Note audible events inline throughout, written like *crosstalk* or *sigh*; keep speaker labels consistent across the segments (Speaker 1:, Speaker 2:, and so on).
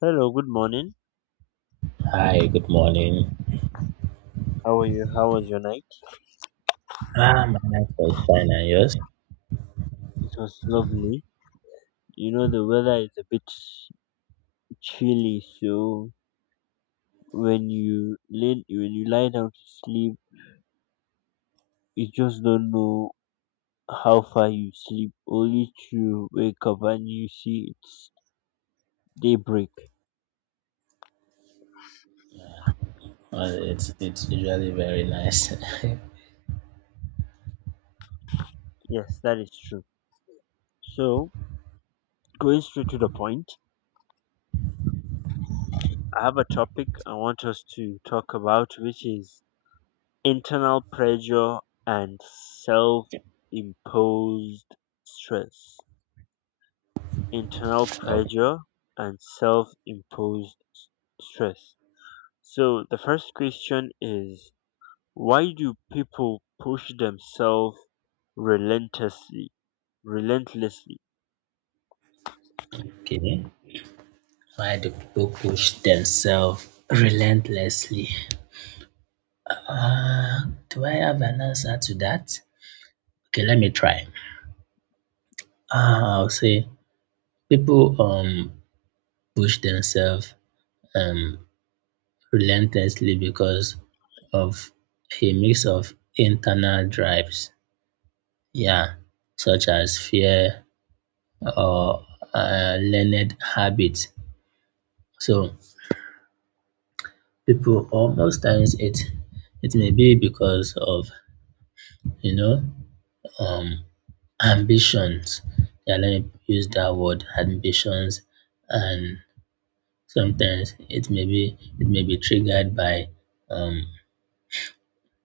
Speaker 1: Hello, good morning.
Speaker 2: Hi, good morning.
Speaker 1: How are you? How was your night?
Speaker 2: Ah, my night was fine, and yours?
Speaker 1: It was lovely. You know the weather is a bit chilly, so when you lie down to sleep, you just don't know how far you sleep. Only to wake up and you see it's daybreak.
Speaker 2: Well, it's usually very nice. *laughs*
Speaker 1: Yes, that is true. So going straight to the point, I have a topic I want us to talk about, which is internal pressure and self imposed stress. Internal
Speaker 2: Okay.
Speaker 1: pressure and self imposed stress. So, the first question is why do people push themselves relentlessly? Relentlessly.
Speaker 2: Why do people push themselves relentlessly? Uh, do I have an answer to that? Okay, let me try. I'll say people push themselves um relentlessly because of a mix of internal drives, yeah, such as fear, or learned habits. So people, or most times it may be because of you know um, ambitions. Yeah, let me use that word ambitions, and sometimes it may be triggered by um,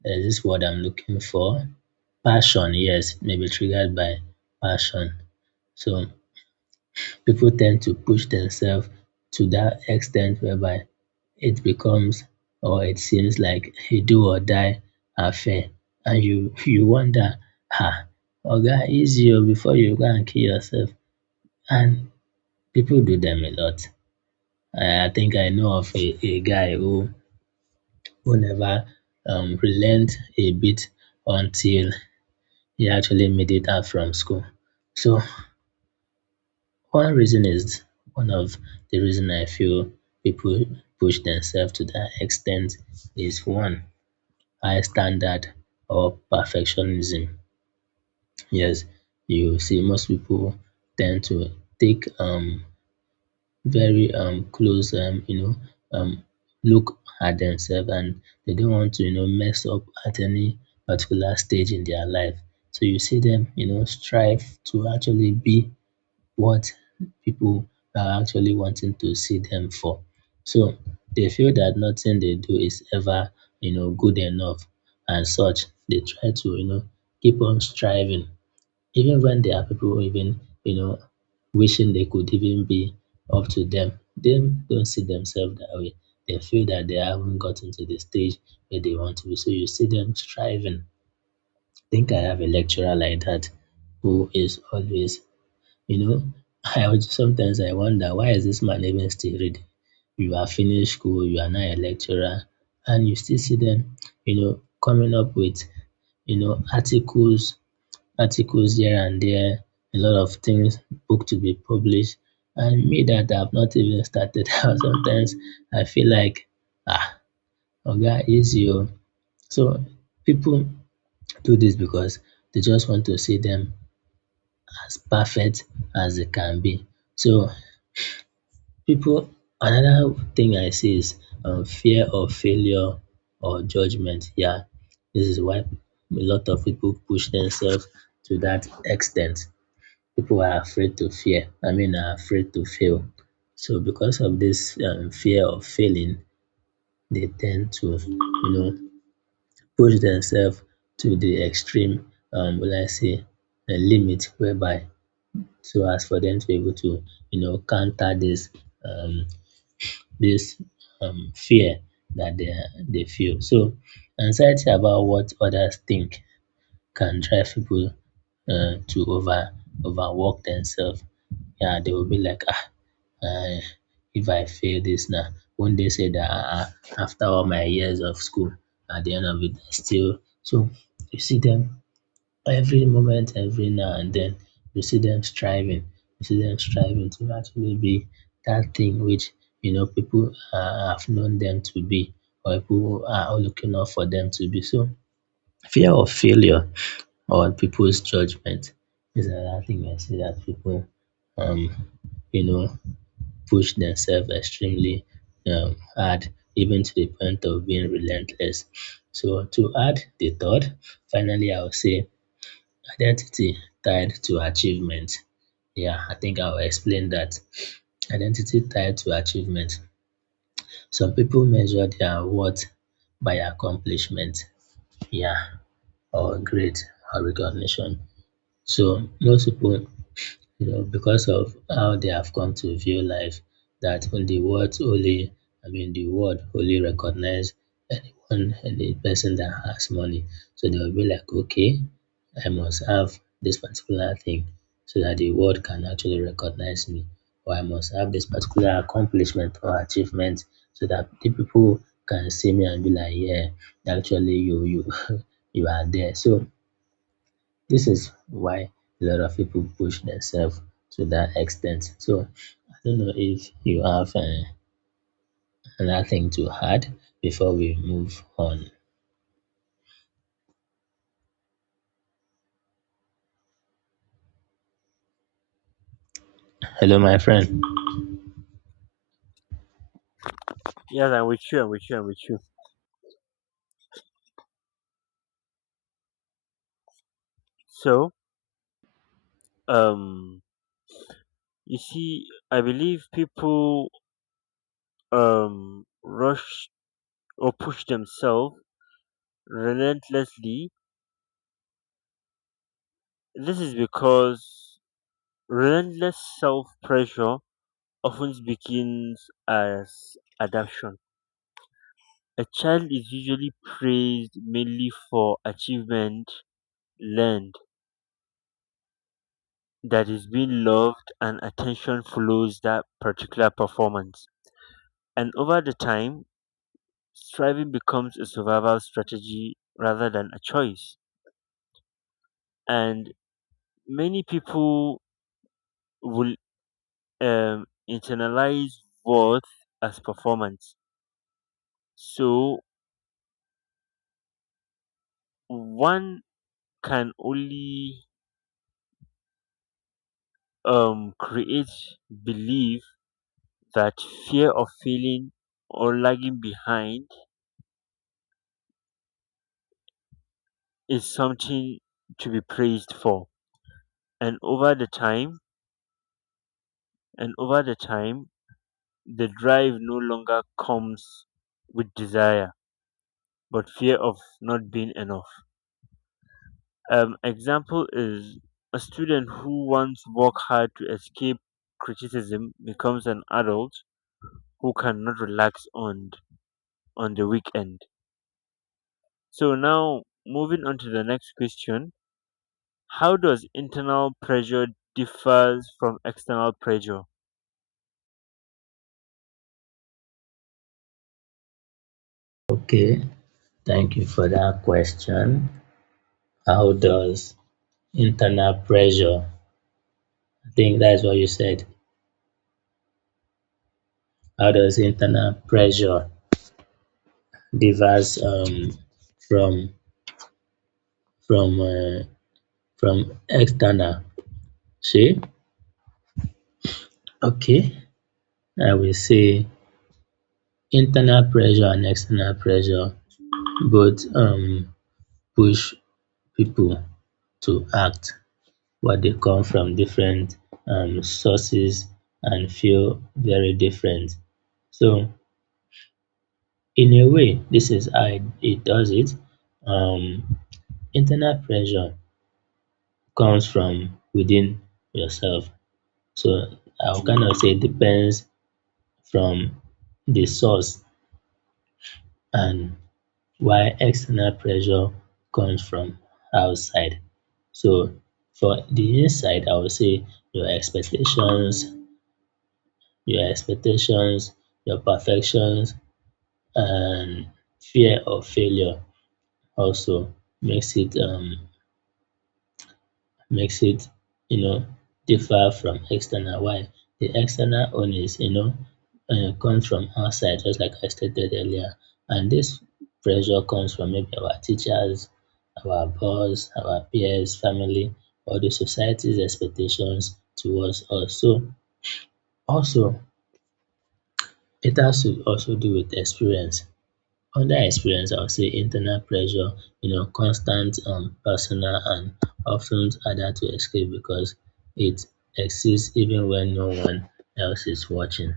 Speaker 2: there's this word I'm looking for, passion. Yes, it may be triggered by passion. So people tend to push themselves to that extent whereby it becomes, or it seems like a do or die affair. And you wonder, ah, Oga, easy oh, before you go and kill yourself. And people do them a lot. I think I know of a guy who never relent a bit until he actually made it out from school. So one reason is, one of the reason I feel people push themselves to that extent is one, high standard or perfectionism. Yes, you see, most people tend to take very close look at themselves, and they don't want to, you know, mess up at any particular stage in their life. So you see them, you know, strive to actually be what people are actually wanting to see them for. So they feel that nothing they do is ever, you know, good enough, and such. They try to, you know, keep on striving. Even when there are people even, you know, wishing they could even be up to them, they don't see themselves that way. They feel that they haven't gotten to the stage where they want to be. So you see them striving. Think I have a lecturer like that who is always, you know, *laughs* I also sometimes I wonder, why is this man even still reading? You are finished school, you are now a lecturer, and you still see them, you know, coming up with, you know, articles, articles here and there, a lot of things, book to be published. And me that I've not even started *laughs* out, sometimes I feel like, ah, Oga, easy. Oh." So people do this because they just want to see them as perfect as they can be. So people, another thing I see is fear of failure or judgment. Yeah, this is why a lot of people push themselves to that extent. People are afraid to fear. I mean, are afraid to fail. So because of this fear of failing, they tend to, you know, push themselves to the extreme. Will I say a limit whereby so as for them to be able to, you know, counter this um, this fear that they feel. So, anxiety about what others think can drive people to overwork themselves. Yeah, they will be like, ah, uh, if I fail this now, won't they say that after all my years of school, at the end of it, I still. So, you see them every moment, every now and then, you see them striving, you see them striving to actually be that thing which, you know, people have known them to be, or people are looking out for them to be. So, fear of failure or people's judgment is another thing I see that people, um, you know, push themselves extremely hard, even to the point of being relentless. So, to add the third, finally, I will say identity tied to achievement. Yeah, I think I'll explain that. Identity tied to achievement. Some people measure their worth by accomplishment, yeah, or grade or recognition. So most people, you know, because of how they have come to view life, that the world only, I mean, the world only recognize anyone, any person that has money. So they will be like, okay, I must have this particular thing so that the world can actually recognize me, or I must have this particular accomplishment or achievement so that the people can see me and be like, yeah, actually, you, *laughs* you are there. So this is why a lot of people push themselves to that extent. So I don't know if you have another thing to add before we move on. Hello, my friend.
Speaker 1: Yes, I'm with you, I'm with you, I'm with you. So, um, you see, I believe people rush or push themselves relentlessly. This is because relentless self pressure often begins as adaptation. A child is usually praised mainly for achievement learned, that is being loved, and attention follows that particular performance. And over the time, striving becomes a survival strategy rather than a choice. And many people will internalize worth as performance. So one can only create belief that fear of failing or lagging behind is something to be praised for. And over the time, and over the time, the drive no longer comes with desire, but fear of not being enough. Example is a student who once worked hard to escape criticism becomes an adult who cannot relax on the weekend. So now moving on to the next question, how does internal pressure differs from external pressure?
Speaker 2: Okay, thank you for that question. How does internal pressure? I think that's what you said. How does internal pressure differs from from uh, from external? See, okay, I will say internal pressure and external pressure both push people to act, but they come from different sources and feel very different. So, in a way, this is how it does it. Um, Internal pressure comes from within yourself. So, I would kind of say it depends from the source, and while external pressure comes from outside. So for the inside, I would say your expectations, your expectations, your perfections, and fear of failure also makes it um makes it, you know, differ from external. Why? The external owners, you know, come from outside, just like I stated earlier. And this pressure comes from maybe our teachers, our boss, our peers, family, or the society's expectations towards us. So also it has to also do with experience. Other experience, I would say internal pressure, you know, constant personal and often harder to escape because it exists even when no one else is watching.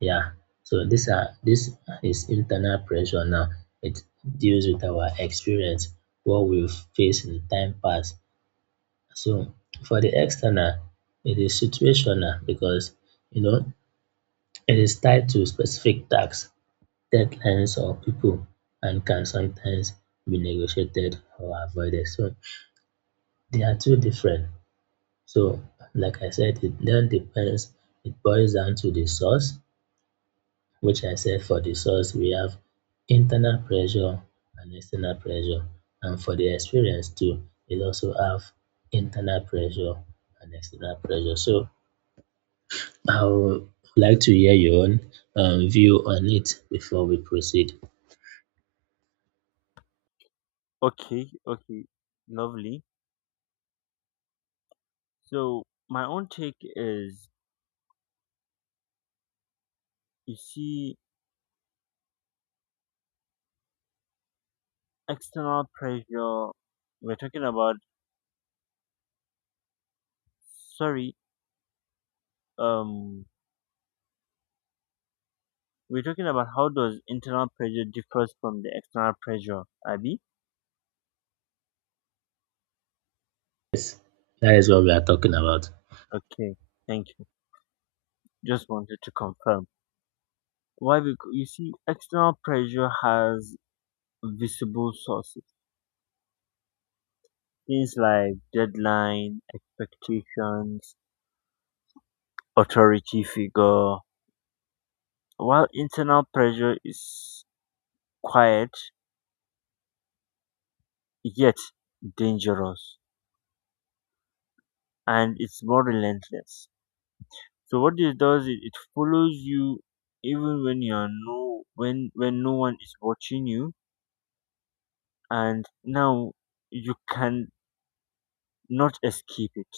Speaker 2: Yeah. So this are, this is internal pressure now. It deals with our experience, what we face in time past. So for the external, it is situational because, you know, it is tied to specific tasks, deadlines or people, and can sometimes be negotiated or avoided. So they are two different. So like I said, it then depends, it boils down to the source, which I said for the source we have internal pressure and external pressure. And for the experience too, it also have internal pressure and external pressure. So I would like to hear your own view on it before we proceed.
Speaker 1: Okay, okay, lovely. So my own take is you see external pressure we're talking about, sorry, um we're talking about how does internal pressure differs from the external pressure, Abby?
Speaker 2: Yes, that is what we are talking about.
Speaker 1: Okay, thank you. Just wanted to confirm. Why? Because you see external pressure has visible sources. Things like deadline, expectations, authority figure. While internal pressure is quiet, yet dangerous, and it's more relentless. So what it does is it follows you even when no one is watching you, and now you can not escape it.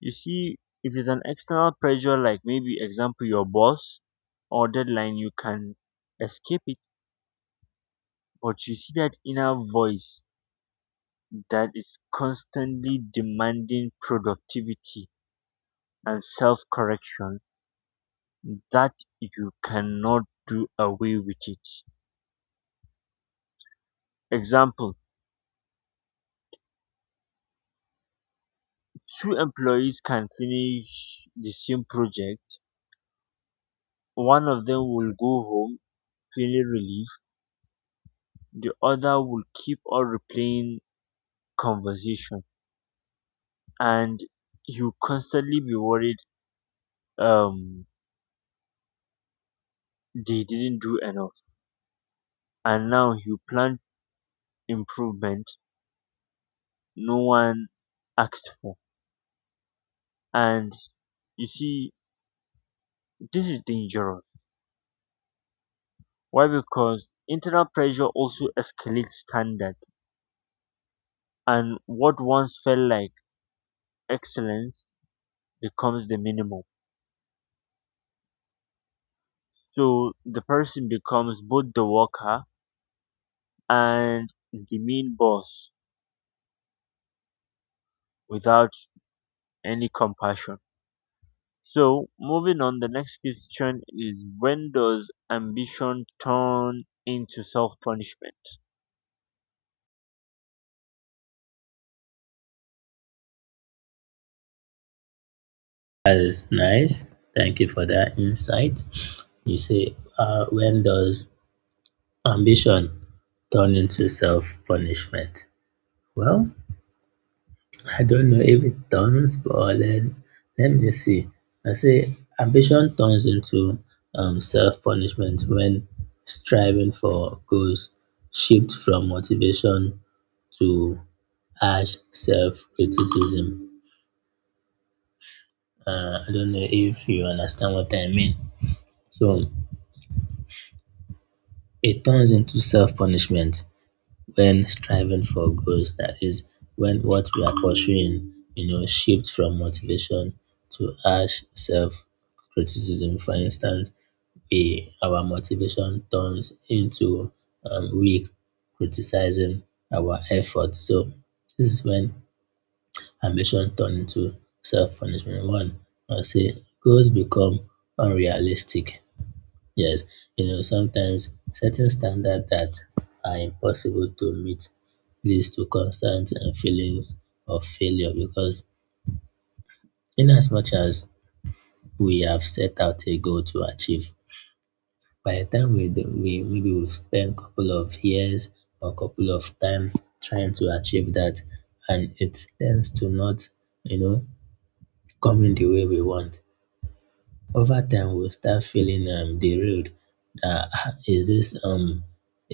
Speaker 1: You see, if it's an external pressure, like maybe example your boss or deadline, you can escape it. But you see that inner voice that is constantly demanding productivity and self correction, that you cannot do away with it. Example, two employees can finish the same project, one of them will go home feeling relief, the other will keep on replaying conversation, and you constantly be worried um, they didn't do enough. And now you plan improvement no one asked for. And you see, this is dangerous. Why? Because internal pressure also escalates standard, and what once felt like excellence becomes the minimum. So the person becomes both the worker and the mean boss without any compassion. So moving on, the next question is when does ambition turn into self punishment?
Speaker 2: That is nice. Thank you for that insight. You say, when does ambition turn into self punishment? Well, I don't know if it turns, but let me see. I say, ambition turns into self punishment when striving for goals shift from motivation to harsh self criticism. I don't know if you understand what I mean. So it turns into self punishment when striving for goals. That is, when what we are pursuing, you know, shifts from motivation to harsh self criticism. For instance, our motivation turns into weak criticizing our effort. So this is when ambition turns into self punishment. One, I say goals become unrealistic. Yes, you know, sometimes setting standards that are impossible to meet leads to constant feelings of failure because, in as much as we have set out a goal to achieve, by the time we maybe we spend a couple of years or couple of time trying to achieve that, and it tends to not, you know, coming the way we want. Over time we'll start feeling derailed that, "Ah,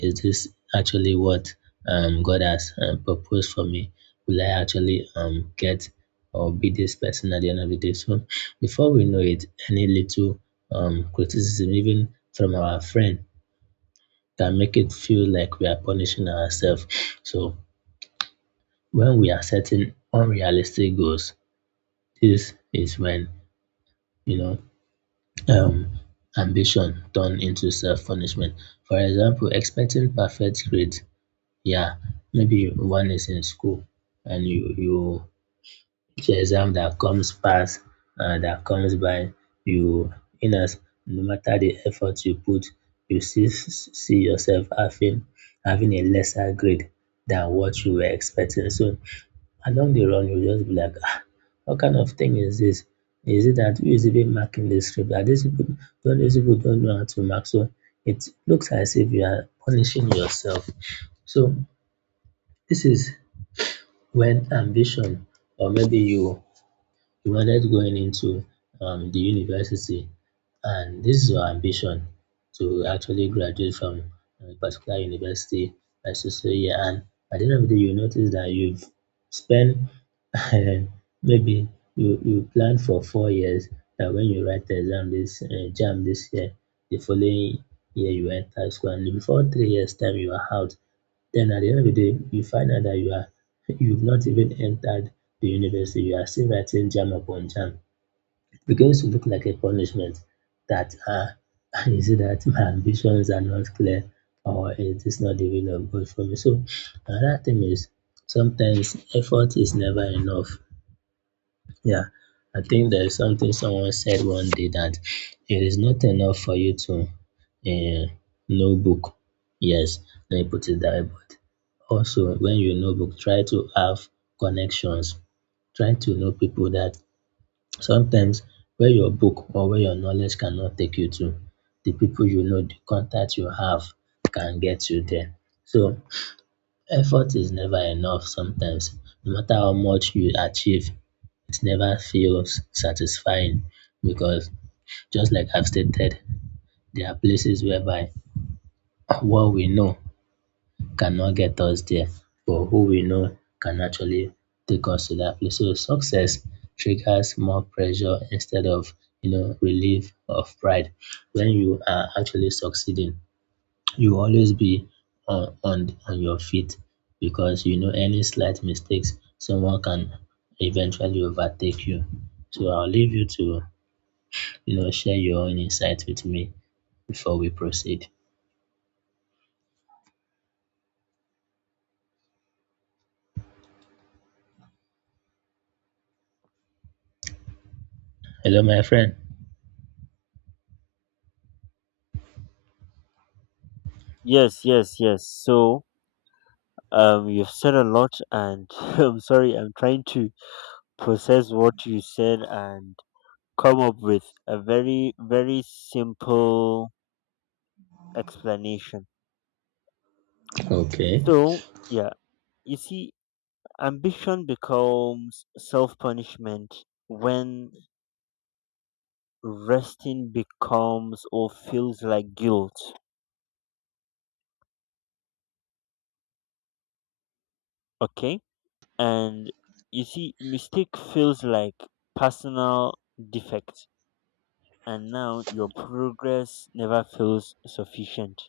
Speaker 2: is this actually what God has proposed for me? Will I actually get or be this person at the end of the day? So before we know it, any little criticism, even from our friend, can make it feel like we are punishing ourselves. So when we are setting unrealistic goals, this is when, you know, um, ambition turned into self-punishment. For example, expecting perfect grades. Yeah, maybe one is in school, and you, it's exam that comes pass that comes by you, in as no matter the effort you put, you see, see yourself having a lesser grade than what you were expecting. So along the run you'll just be like, ah, what kind of thing is this? Is it that who is even marking the script? That these people don't know how to mark. So it looks as if you are punishing yourself. So this is when ambition, or maybe you, you wanted going into the university, and this is your ambition to actually graduate from a particular university by so so year, and at the end of the day you notice that you've spent *laughs* maybe you, you plan for 4 years, that when you write the exam this jam this year, the following year you enter school and before 3 years time you are out, then at the end of the day you find out that you are, you've not even entered the university. You are still writing jam upon jam. It begins to look like a punishment that *laughs* is it that my ambitions are not clear or it is not the will of God for me. So another thing is sometimes effort is never enough. Yeah, I think there is something someone said one day that it is not enough for you to uh, know book. Yes, let me put it that way. But also, when you know book, try to have connections. Try to know people that sometimes where your book or where your knowledge cannot take you to, the people you know, the contact you have can get you there. So effort is never enough sometimes. No matter how much you achieve, it never feels satisfying because just like I've stated, there are places whereby what we know cannot get us there, but who we know can actually take us to that place. So success triggers more pressure instead of relief of pride. When you are actually succeeding, you will always be on your feet because you know any slight mistakes someone can eventually overtake you. So I'll leave you to, you know, share your own insights with me before we proceed. Hello, my friend.
Speaker 1: Yes, yes, yes. So you've said a lot, and *laughs* I'm sorry, I'm trying to process what you said and come up with a very, very simple explanation.
Speaker 2: Okay.
Speaker 1: So, yeah, you see, ambition becomes self punishment when resting becomes or feels like guilt, okay? And you see, mistake feels like personal defect and now your progress never feels sufficient.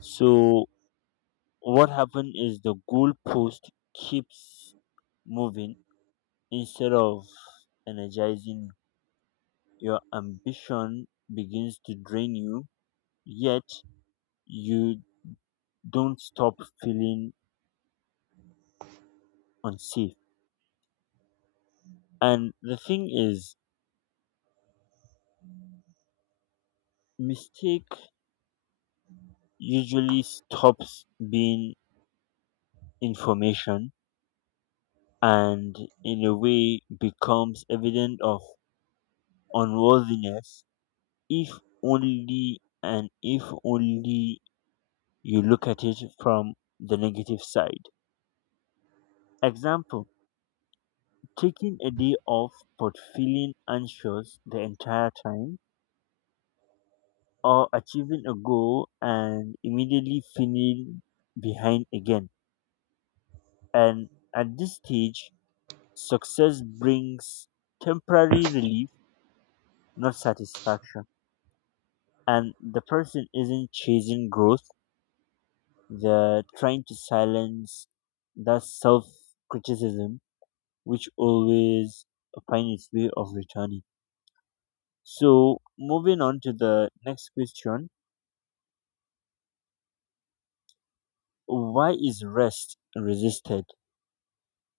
Speaker 1: So what happened is the goalpost keeps moving instead of energizing you. Your ambition begins to drain you, yet you don't stop feeling unsafe. And the thing is, mistake usually stops being information and in a way becomes evident of unworthiness if only and if only you look at it from the negative side. Example, taking a day off but feeling anxious the entire time, or achieving a goal and immediately feeling behind again. And at this stage, success brings temporary relief, not satisfaction. And the person isn't chasing growth. They're trying to silence that self criticism which always finds its way of returning. So, moving on to the next question, why is rest resisted?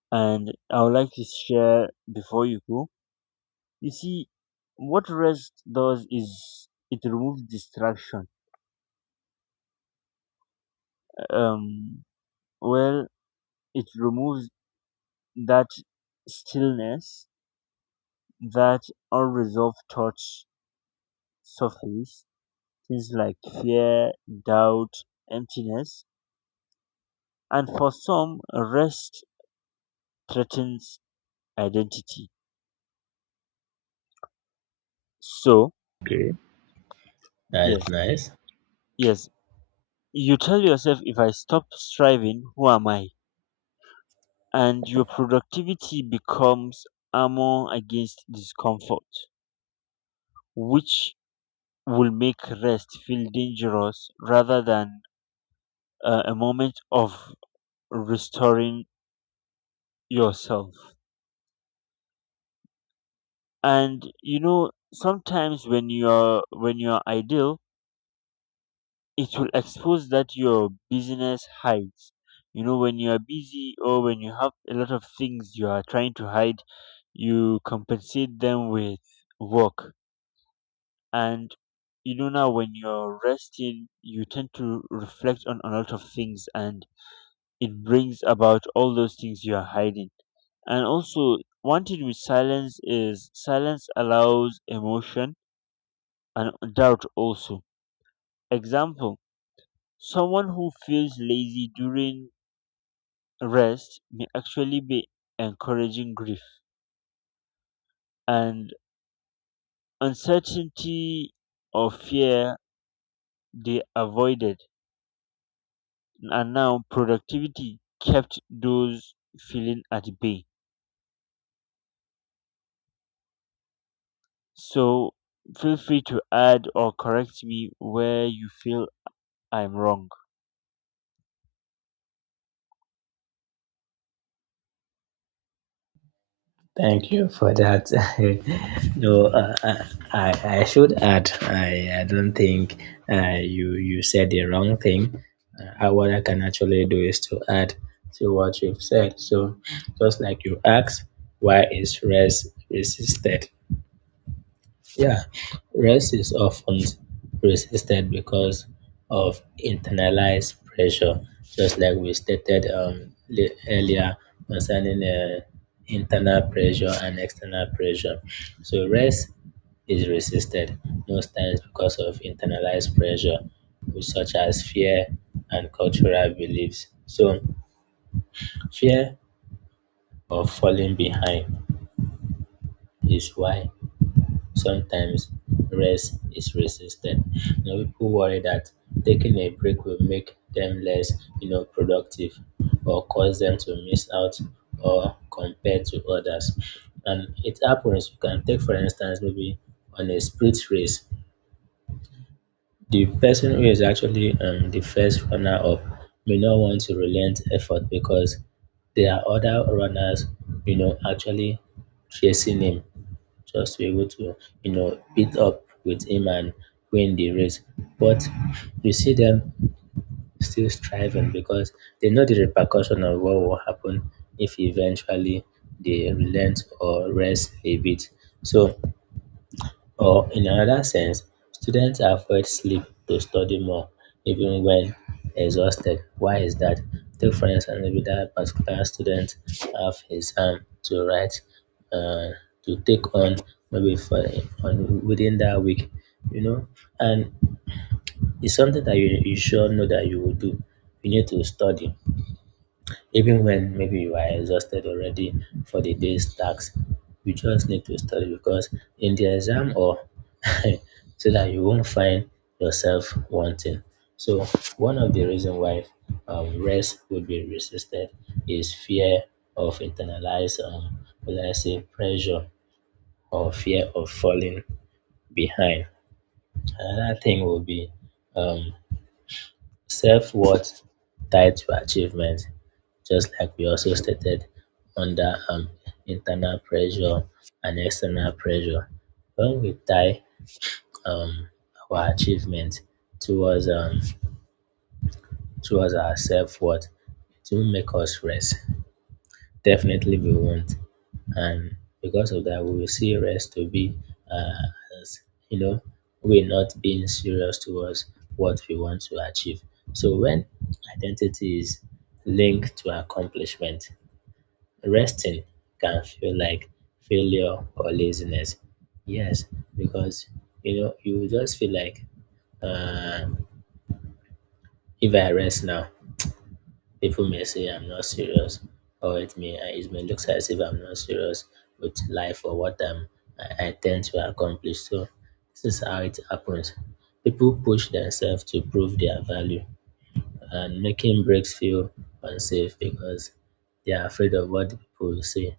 Speaker 1: And I would like to share before you go. You see, what rest does is it removes distraction. Um, well, it removes that stillness, that unresolved thoughts surface things like fear, doubt, emptiness, and for some, rest threatens identity. So,
Speaker 2: Okay.
Speaker 1: yes,
Speaker 2: That's nice.
Speaker 1: yes, you tell yourself, if I stop striving, who am I? And your productivity becomes armor against discomfort, which will make rest feel dangerous rather than a moment of restoring yourself. And you know, sometimes when you're ideal, it will expose that your busyness hides. You know, when you are busy or when you have a lot of things you are trying to hide, you compensate them with work. And you know, now when you're resting, you tend to reflect on a lot of things and it brings about all those things you are hiding. And also, one thing with silence is silence allows emotion and doubt also. Example, someone who feels lazy during rest may actually be encouraging grief and uncertainty or fear they avoided and now productivity kept those feeling at bay. So feel free to add or correct me where you feel I'm wrong.
Speaker 2: Thank you for that. *laughs* No, I should add, I don't think you said the wrong thing. What I can actually do is to add to what you've said. So, just like you asked, why is rest resisted? Yeah, rest is often resisted because of internalized pressure, just like we stated earlier concerning internal pressure and external pressure. So, rest is resisted most times because of internalized pressure, which such as fear and cultural beliefs. So, fear of falling behind is why sometimes rest is resisted. You know, people worry that taking a break will make them less, you know, productive, or cause them to miss out or compare to others. And it happens. You can take, for instance, maybe on a sprint race, the person who is actually the first runner up may not want to relent effort because there are other runners, you know, actually chasing him just to be able to, you know, beat up with him and win the race. But you see them still striving because they know the repercussion of what will happen if eventually they relent or rest a bit. So or in another sense, students avoid sleep to study more, even when exhausted. Why is that? Take for instance, maybe that particular student have exam to write, uh, to take on maybe for on within that week, you know, and it's something that you sure know that you will do. You need to study. Even when maybe you are exhausted already for the day's tasks, you just need to study because in the exam or *laughs* so that you won't find yourself wanting. So one of the reason why rest would be resisted is fear of internalized, will I say, pressure or fear of falling behind. Another thing will be um, self worth tied to achievement, just like we also stated, under internal pressure and external pressure. When we tie um, our achievement towards towards our self worth, it will make us rest. Definitely, we won't, and because of that, we will see rest to be as, you know, we're not being serious towards what we want to achieve. So when identity is linked to accomplishment, resting can feel like failure or laziness. Yes, because you know you will just feel like uh, if I rest now, people may say I'm not serious, or it may look as if I'm not serious with life or what I'm I intend to accomplish. So this is how it happens. People push themselves to prove their value, and making breaks feel unsafe because they are afraid of what people will say,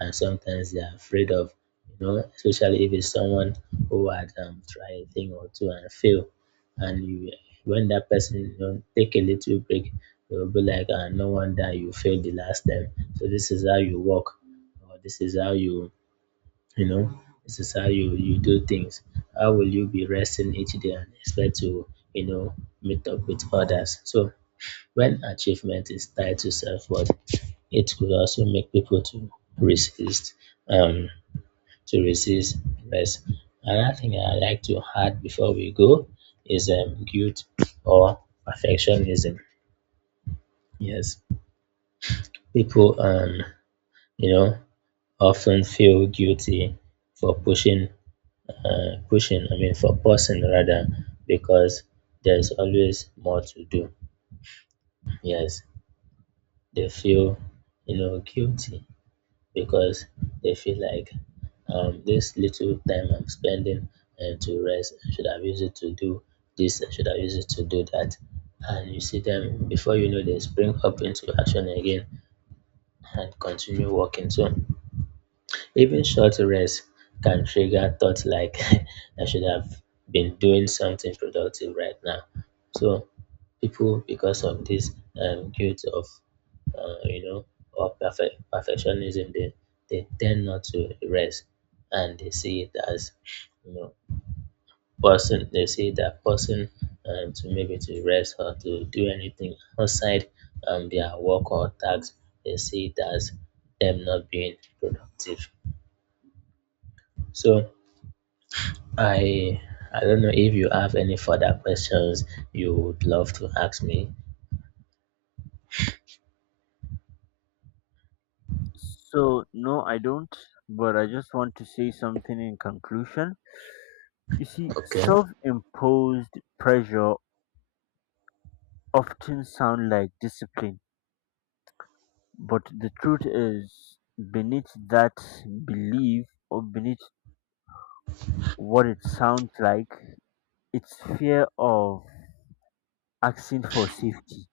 Speaker 2: and sometimes they are afraid of, you know, especially if it's someone who had tried a thing or two and failed. And you, when that person, you know, take a little break, they will be like, ah, no wonder you failed the last time. So this is how you work, or this is how you, you know, this is how you do things. How will you be resting each day and expect to, you know, meet up with others? So when achievement is tied to self-worth, it could also make people resist, um, to resist less. Another thing I like to add before we go is guilt or perfectionism. Yes, people, you know, often feel guilty for pushing. I mean, for pausing rather, because there's always more to do. Yes, they feel, you know, guilty because they feel like this little time I'm spending to rest, I should have used it to do this, I should have used it to do that. And you see them before you know they spring up into action again and continue working. So even short rest can trigger thoughts like *laughs* I should have been doing something productive right now. So people, because of this guilt of you know, or perfectionism, they tend not to rest, and they see it as, you know, person they see that person, to maybe to rest or to do anything outside their work or tasks, they see it as them not being productive. So I I don't know if you have any further questions you would love to ask me.
Speaker 1: So no, I don't, but I just want to say something in conclusion. You see
Speaker 2: Okay.
Speaker 1: self-imposed pressure often sound like discipline. But the truth is, beneath that belief or beneath what it sounds like, it's fear of asking for safety.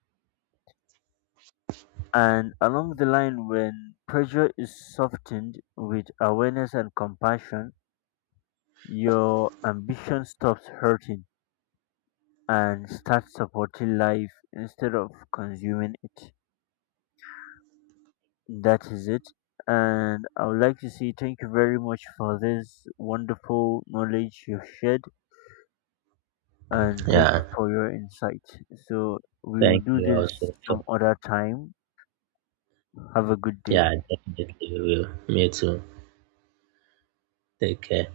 Speaker 1: And along the line, when pressure is softened with awareness and compassion, your ambition stops hurting and starts supporting life instead of consuming it. That is it. And I would like to say thank you very much for this wonderful knowledge you've shared. And thank you
Speaker 2: Yeah.
Speaker 1: for your insight. So we will
Speaker 2: Thank
Speaker 1: do
Speaker 2: you
Speaker 1: this
Speaker 2: also for
Speaker 1: some other time. Have a good day.
Speaker 2: yeah, definitely will. Me too. Take care.